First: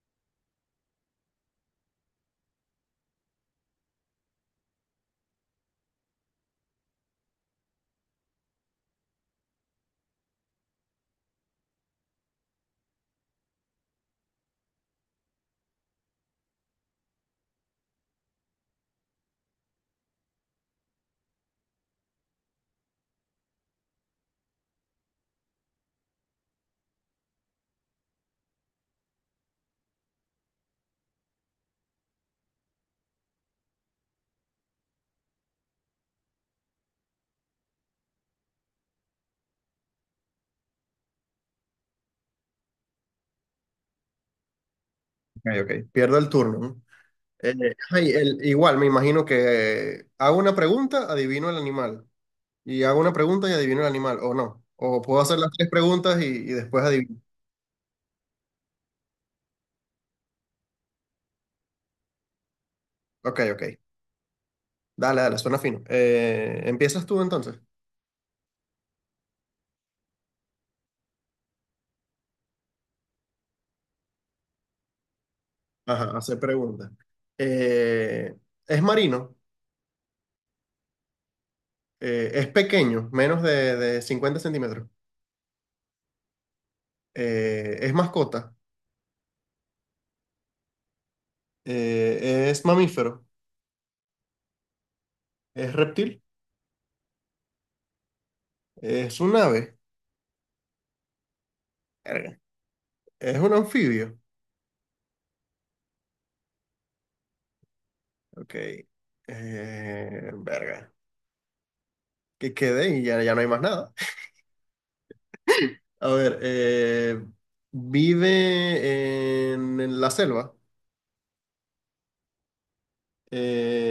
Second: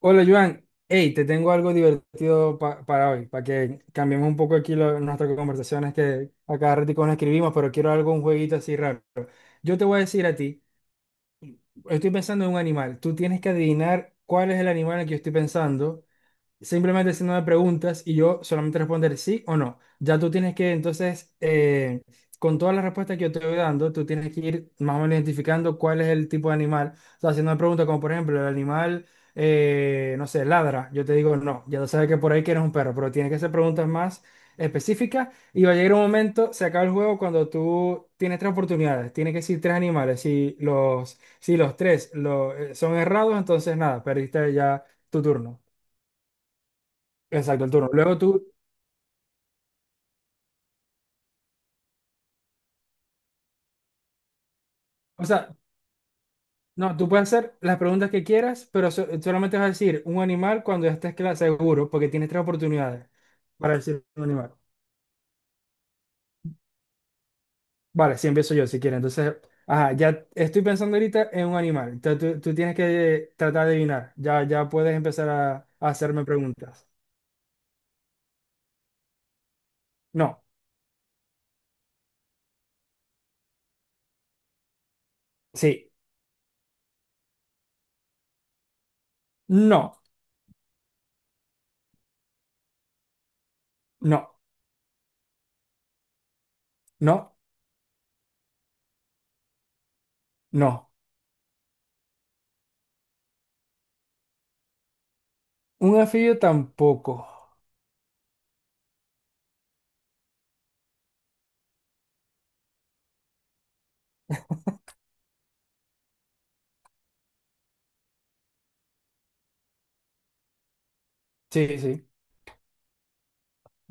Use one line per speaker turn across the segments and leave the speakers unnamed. Hola Joan, hey, te tengo algo divertido para hoy, para que cambiemos un poco aquí nuestras conversaciones que a cada ratico nos escribimos, pero quiero algo, un jueguito así raro. Yo te voy a decir a ti, estoy pensando en un animal, tú tienes que adivinar cuál es el animal en el que yo estoy pensando simplemente haciéndome preguntas y yo solamente responder sí o no. Ya tú tienes que, entonces, con todas las respuestas que yo te voy dando, tú tienes que ir más o menos identificando cuál es el tipo de animal. O sea, haciendo una pregunta como, por ejemplo, el animal, no sé, ladra. Yo te digo no, ya tú sabes que por ahí que eres un perro, pero tienes que hacer preguntas más específicas y va a llegar un momento, se acaba el juego cuando tú tienes tres oportunidades, tienes que decir tres animales. Si los tres son errados, entonces nada, perdiste ya tu
Ok,
turno.
ok. Pierdo el turno, ¿no?
Exacto, el turno.
Ay,
Luego tú,
igual, me imagino que hago una pregunta, adivino el animal. Y hago una pregunta y adivino el animal, o no. O puedo
o
hacer las
sea,
tres preguntas y después
no, tú
adivino.
puedes hacer las preguntas que quieras, pero solamente vas a decir un animal cuando ya estés seguro, porque tienes tres oportunidades
Ok, ok.
para decir un animal.
Dale, dale, suena fino. ¿Empiezas tú entonces?
Vale, sí, empiezo yo si quieres. Entonces, ajá, ya estoy pensando ahorita en un animal. Entonces, tú tienes que tratar de adivinar. Ya puedes empezar a
Ajá,
hacerme
hacer
preguntas.
preguntas. Eh, es marino.
No,
Es pequeño, menos de 50 cm.
sí,
Es mascota.
no,
Es mamífero.
no,
Es reptil.
no,
Es un ave.
no.
Verga. Es un anfibio.
Un anfibio tampoco.
Ok. Verga. Que quede y ya, ya no hay más nada. A ver, vive en la selva.
Sí, sí.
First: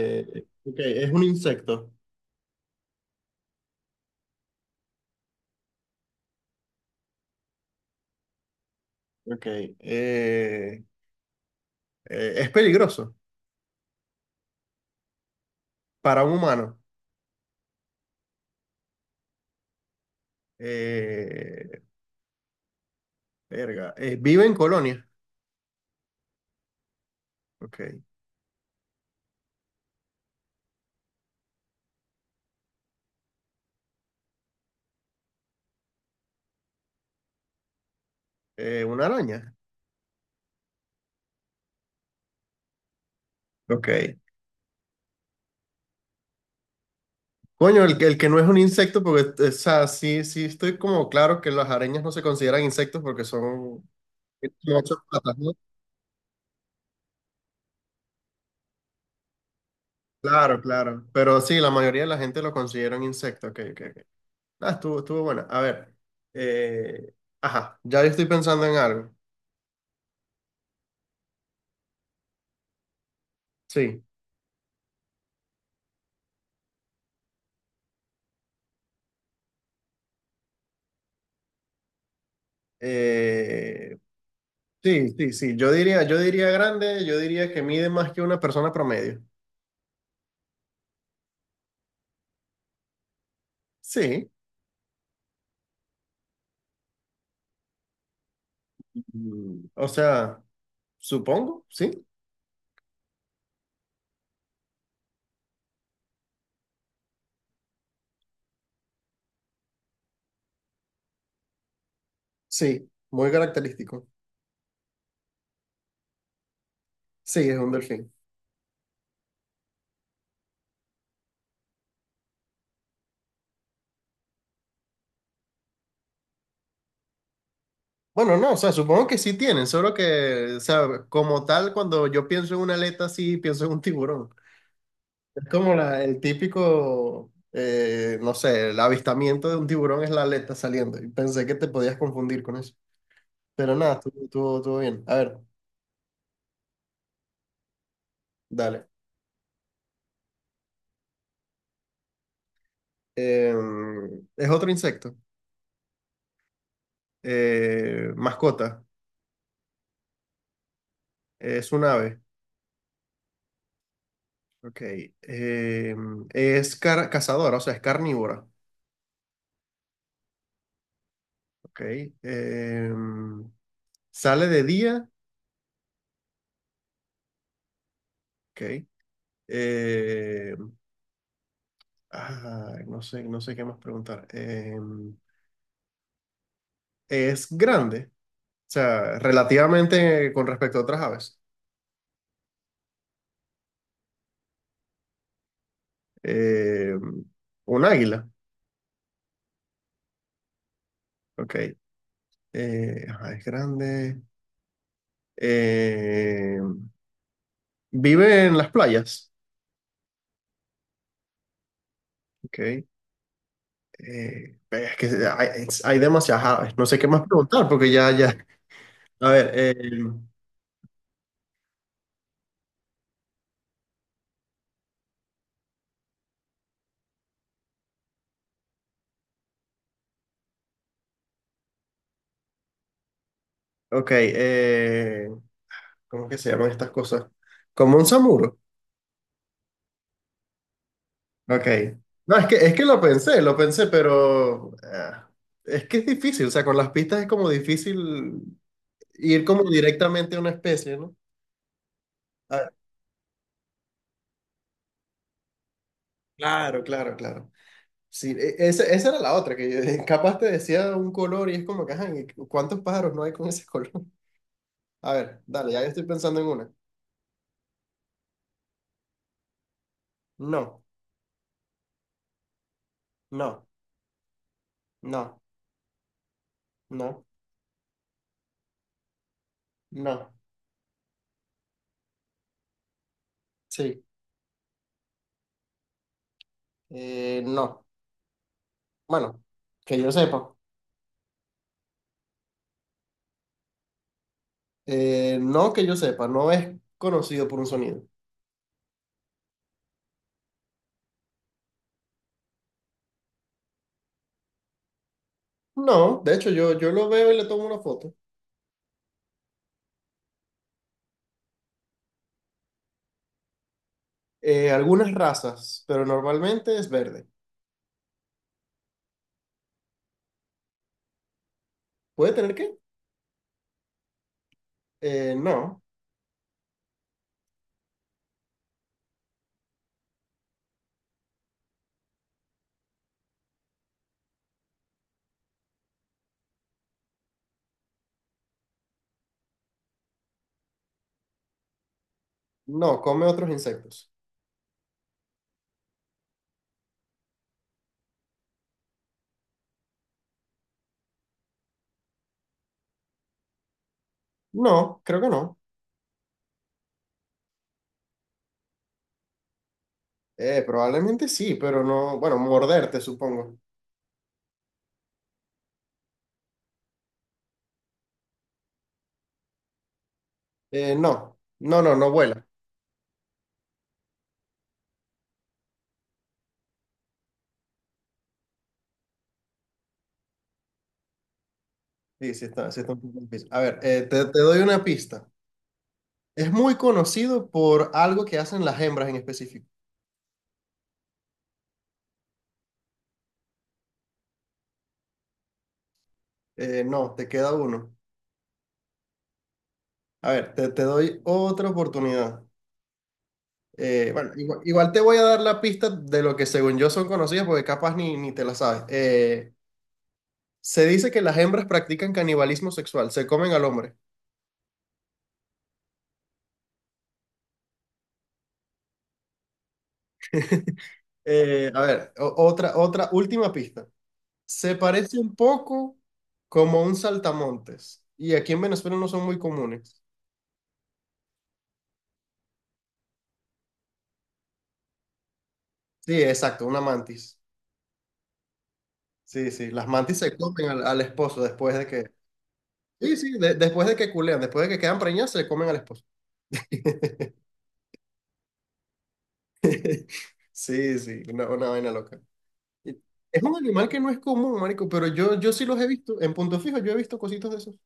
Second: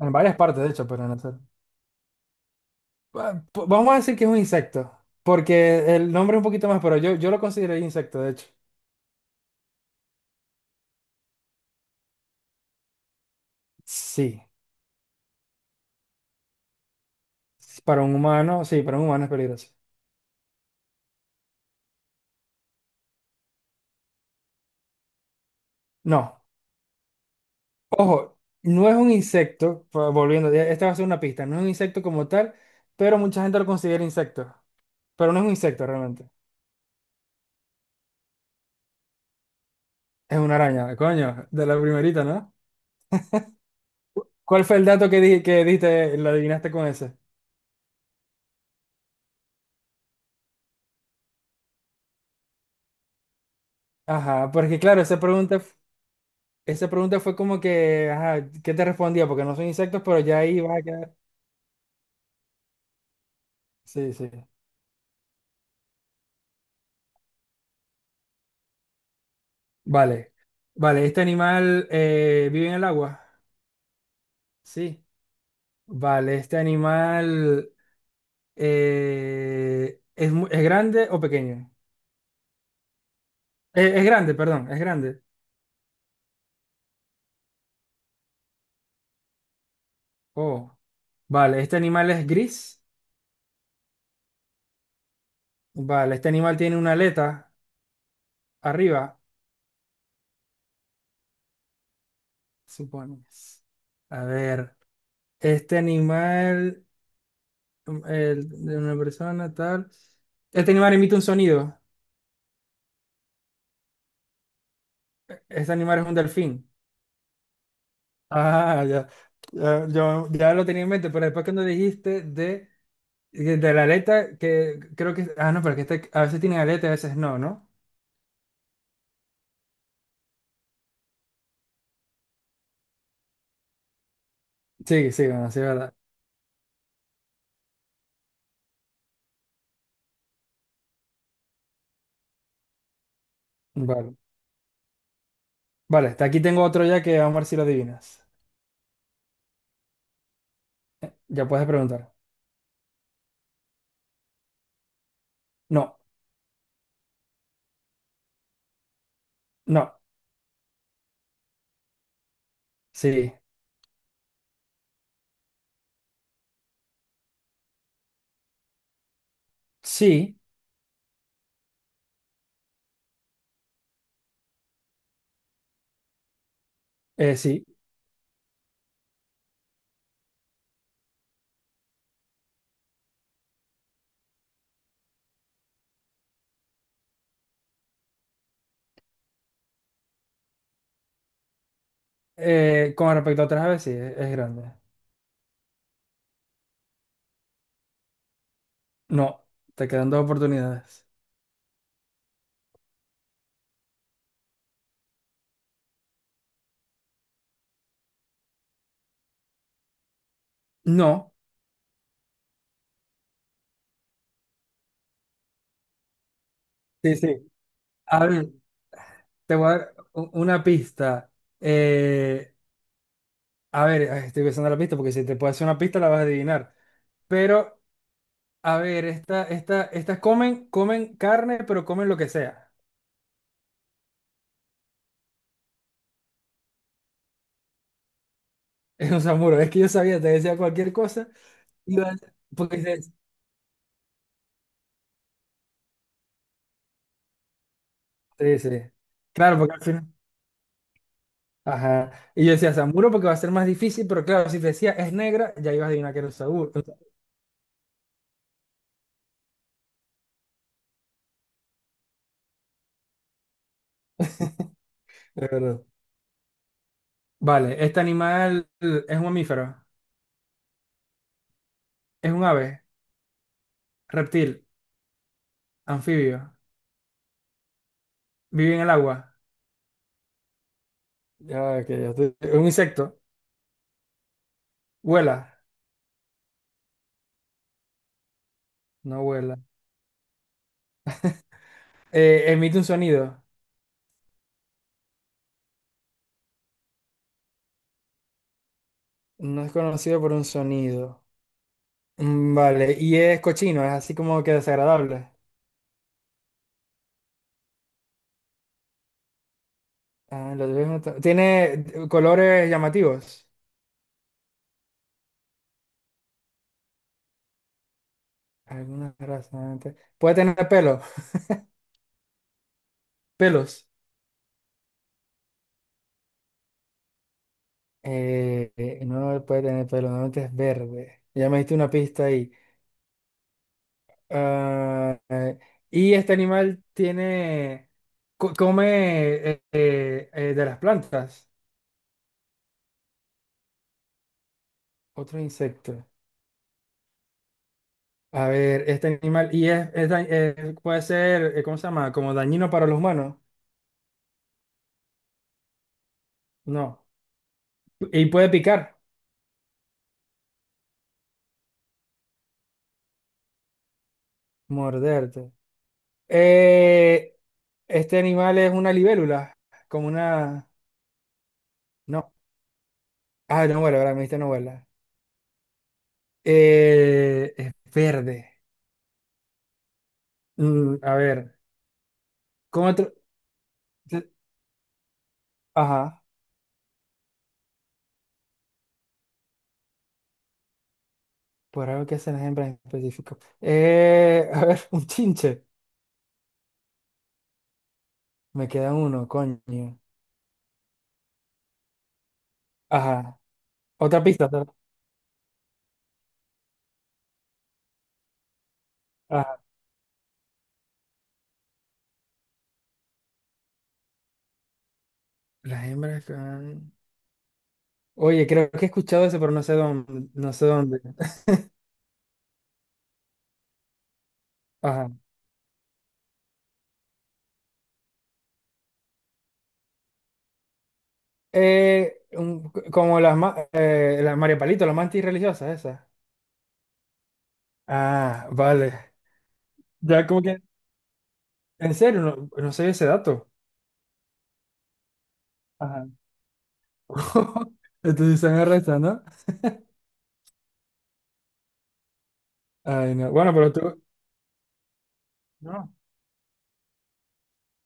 En varias partes, de
Ok,
hecho, pero
es
no
un
sé.
insecto.
Vamos a decir que es un insecto, porque el nombre es un poquito más, pero yo lo considero insecto, de hecho.
Ok. eh, es peligroso
Sí,
para un humano.
para un humano, sí, para un humano es peligroso.
Eh, Verga. Vive en colonia.
No,
Ok.
ojo, no es un insecto, volviendo, esta va a ser una pista, no es un insecto como tal, pero mucha gente lo considera insecto, pero no es un insecto realmente,
Una araña.
es una araña, coño, de la primerita, ¿no?
Ok.
¿Cuál fue el dato que, di que diste, lo adivinaste con ese?
Coño, que el que no es un insecto, porque, o sea, sí, sí estoy como claro que las arañas no se consideran insectos porque
Ajá,
tienen
porque
ocho
claro, esa
patas, ¿no?
pregunta, esa pregunta fue como que, ajá, ¿qué te respondía? Porque no son insectos, pero ya
Claro,
ahí va a
claro.
quedar.
Pero sí, la mayoría de la gente lo considera un insecto. Ok, ok, ok.
Sí, sí.
Ah, estuvo buena. A ver. eh, ajá, ya yo estoy pensando en algo.
Vale. Vale, ¿este animal vive en el agua?
Sí.
Sí. Vale, ¿este animal es grande o pequeño?
eh,
Es grande, perdón, es
sí,
grande.
sí, sí. Yo diría grande, yo diría que mide más que una persona promedio.
Oh, vale, ¿este animal es gris?
Sí.
Vale, ¿este animal tiene una aleta arriba?
O sea, supongo, sí.
Supones. A ver, ¿este animal de una persona tal? ¿Este animal emite un sonido?
Sí, muy característico.
¿Este animal es un delfín?
Sí, es un delfín.
Ah, ya. Ya, yo ya lo tenía en mente, pero después cuando dijiste de, la aleta, que creo que... Ah, no, pero que este, a veces tienen aleta y a veces no, ¿no?
Bueno, no, o sea, supongo que sí tienen, solo que, o sea, como tal, cuando yo pienso en una aleta, sí pienso en un tiburón.
Sí, sí,
Es
bueno, sí, es
como
verdad.
el típico, no sé, el avistamiento de un tiburón es la aleta saliendo. Y pensé que te podías confundir con eso. Pero nada,
Vale.
estuvo bien. A ver,
Vale, hasta aquí tengo otro ya que vamos a ver si lo adivinas.
dale.
Ya puedes preguntar.
Eh, es otro insecto.
No,
Mascota.
no,
Es un ave.
sí,
Ok. Eh, es cazadora, o sea, es carnívora.
sí,
Ok. Eh, Sale de día.
sí.
Ok. Eh, ah, no sé qué más preguntar. Es grande. O sea, relativamente con respecto a otras aves.
Con respecto a otras aves, sí, es grande.
Eh, un águila.
No, te quedan dos oportunidades.
Ok. Ajá, es grande. Eh, Vive en las playas.
No,
Ok. Es que hay demasiadas aves. No sé qué
sí,
más
sí.
preguntar porque ya,
A
ya.
ver,
A ver,
te voy a dar una pista. Eh, A ver, ay, estoy pensando la pista porque si te puedo hacer una pista la vas a adivinar. Pero, a ver, estas comen carne, pero comen lo que sea.
ok. ¿Cómo que se llaman estas cosas? Como un samuro.
Es un samuro. Es que yo sabía, te decía cualquier cosa.
Ok.
Y iba a-
No, es que, es
Porque
que
dices,
lo pensé, pero, ah, es que es difícil, o sea, con las pistas es como difícil
sí, sí.
ir
Claro,
como
porque al final.
directamente a una especie, ¿no?
Ajá. Y yo
Ah,
decía samuro porque va a ser más difícil, pero claro, si te decía es negra, ya ibas a adivinar que era un samuro.
claro, claro, claro. Sí, esa era la otra, capaz te decía un color y es como que, ajá, ¿y cuántos pájaros no hay con ese color? A ver,
De
dale, ya
verdad.
yo estoy pensando en una.
Vale, este animal es un mamífero,
No,
es un ave,
no,
reptil,
no,
anfibio,
no,
vive en el agua.
no,
Es un insecto,
sí,
vuela.
no.
No
Bueno,
vuela.
que yo sepa.
Emite un sonido.
No que yo sepa, no es conocido por un sonido.
No es conocido por un sonido. Vale, y es cochino, es así como que desagradable.
No, de hecho yo lo veo y le tomo una foto.
Ah, lo debes notar. Tiene colores llamativos.
Algunas razas, pero normalmente es verde.
Algunas razas. Puede tener pelo.
¿Puede tener qué?
Pelos.
No.
No puede tener pelo, normalmente es verde. Ya me diste una pista ahí. Ah, y este animal come de las plantas,
No, come otros insectos.
otro insecto. A ver, este animal, y puede ser, ¿cómo se llama? Como dañino para los humanos.
No, creo que no.
No. Y puede picar,
Probablemente sí, pero no. Bueno, morderte, supongo.
morderte. Eh, este animal es una libélula, como una...
No, no, no, no
No.
vuela.
Ah, no vuela, ¿verdad? Me dijiste no vuela. Es verde. A ver,
Sí, sí está, sí
¿cómo
está un
otro?
poco difícil. A ver, te,
te-
te doy una pista.
Ajá,
Es muy conocido por algo que hacen las hembras en específico.
por algo que hacen las hembras en específico. A ver, un chinche.
No, te queda uno.
Me queda uno, coño.
A ver, te doy otra oportunidad.
Ajá. Otra
Bueno,
pista,
igual, igual te voy a dar la pista de lo que según yo son conocidas, porque capaz ni te la sabes.
Ajá.
Se dice que las hembras practican canibalismo sexual, se comen al hombre.
Las hembras. Oye, creo que he escuchado eso, pero no sé dónde, no sé dónde.
A ver, otra última pista. Se
Ajá.
parece un poco como a un saltamontes. Y aquí en Venezuela no son muy comunes.
Como las, las María Palito, las mantis religiosas, esas.
Sí, exacto, una mantis.
Ah, vale.
Sí, sí, las mantis
Ya
se
como que,
comen al esposo después de
en
que...
serio, no, no sé ese
Sí, sí,
dato.
después de que culean, después de que quedan preñadas, se comen al esposo.
Ajá. Entonces se arrestan, ¿no?
Sí, sí, una vaina loca. Y
Ay, no.
Es
Bueno,
un
pero
animal que
tú...
no es común, marico, pero yo sí los he
No,
visto. En Punto Fijo yo he visto cositas de esos.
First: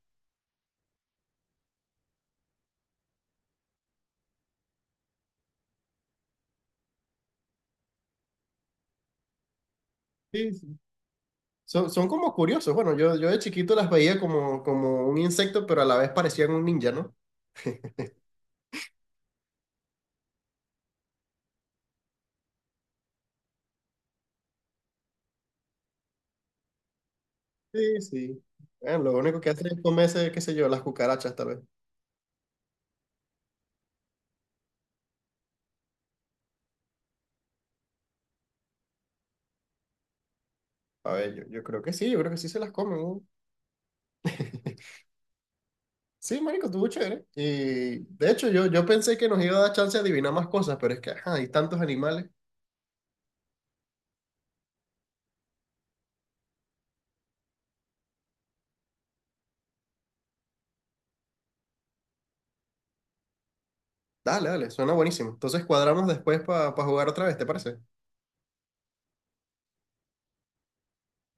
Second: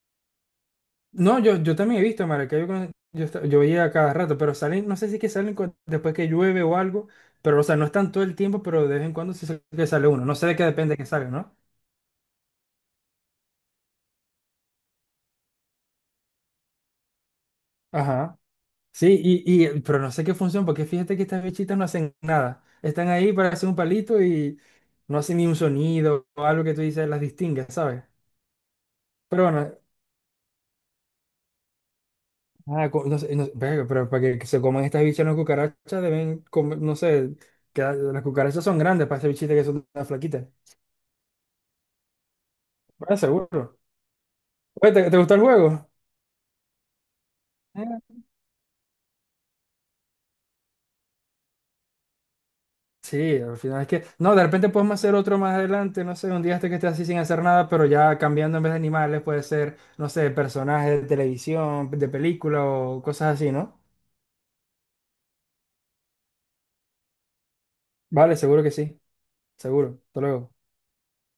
no yo, también he visto, Maracaibo, yo veía a cada rato, pero salen, no sé si es que salen después que llueve o algo, pero, o sea, no están todo el tiempo, pero de vez en cuando sí sé que sale uno. No sé
Sí,
de qué
sí.
depende que salga, ¿no?
Son como curiosos. Bueno, yo de chiquito las veía como un insecto, pero a la vez parecían un ninja, ¿no?
Ajá. Sí, y, pero no sé qué función, porque fíjate que estas bichitas no hacen nada. Están ahí para hacer un palito y no hacen ni un sonido o algo que tú dices las distingas,
Sí,
¿sabes?
sí. Bueno, lo único
Pero
que hacen
bueno,
es comerse, qué sé yo, las cucarachas tal vez.
no sé, verga, pero para que se coman estas bichas las cucarachas deben comer, no sé, que las cucarachas son grandes para estas bichitas que son tan flaquitas.
A ver, yo creo que sí, yo creo que sí se las comen,
Bueno,
¿no?
seguro. Oye, ¿te gustó el juego?
Sí, marico, estuvo chévere. Y de hecho, yo pensé que nos iba a dar chance de adivinar más cosas, pero es que, ajá, hay tantos animales.
Sí, al final es que, no, de repente podemos hacer otro más adelante, no sé, un día este que esté así sin hacer nada, pero ya cambiando en vez de animales puede ser, no sé, personajes de televisión, de película o cosas así, ¿no?
Dale, dale, suena buenísimo. Entonces cuadramos después para jugar otra vez, ¿te parece?
Vale, seguro que sí, seguro. Hasta luego.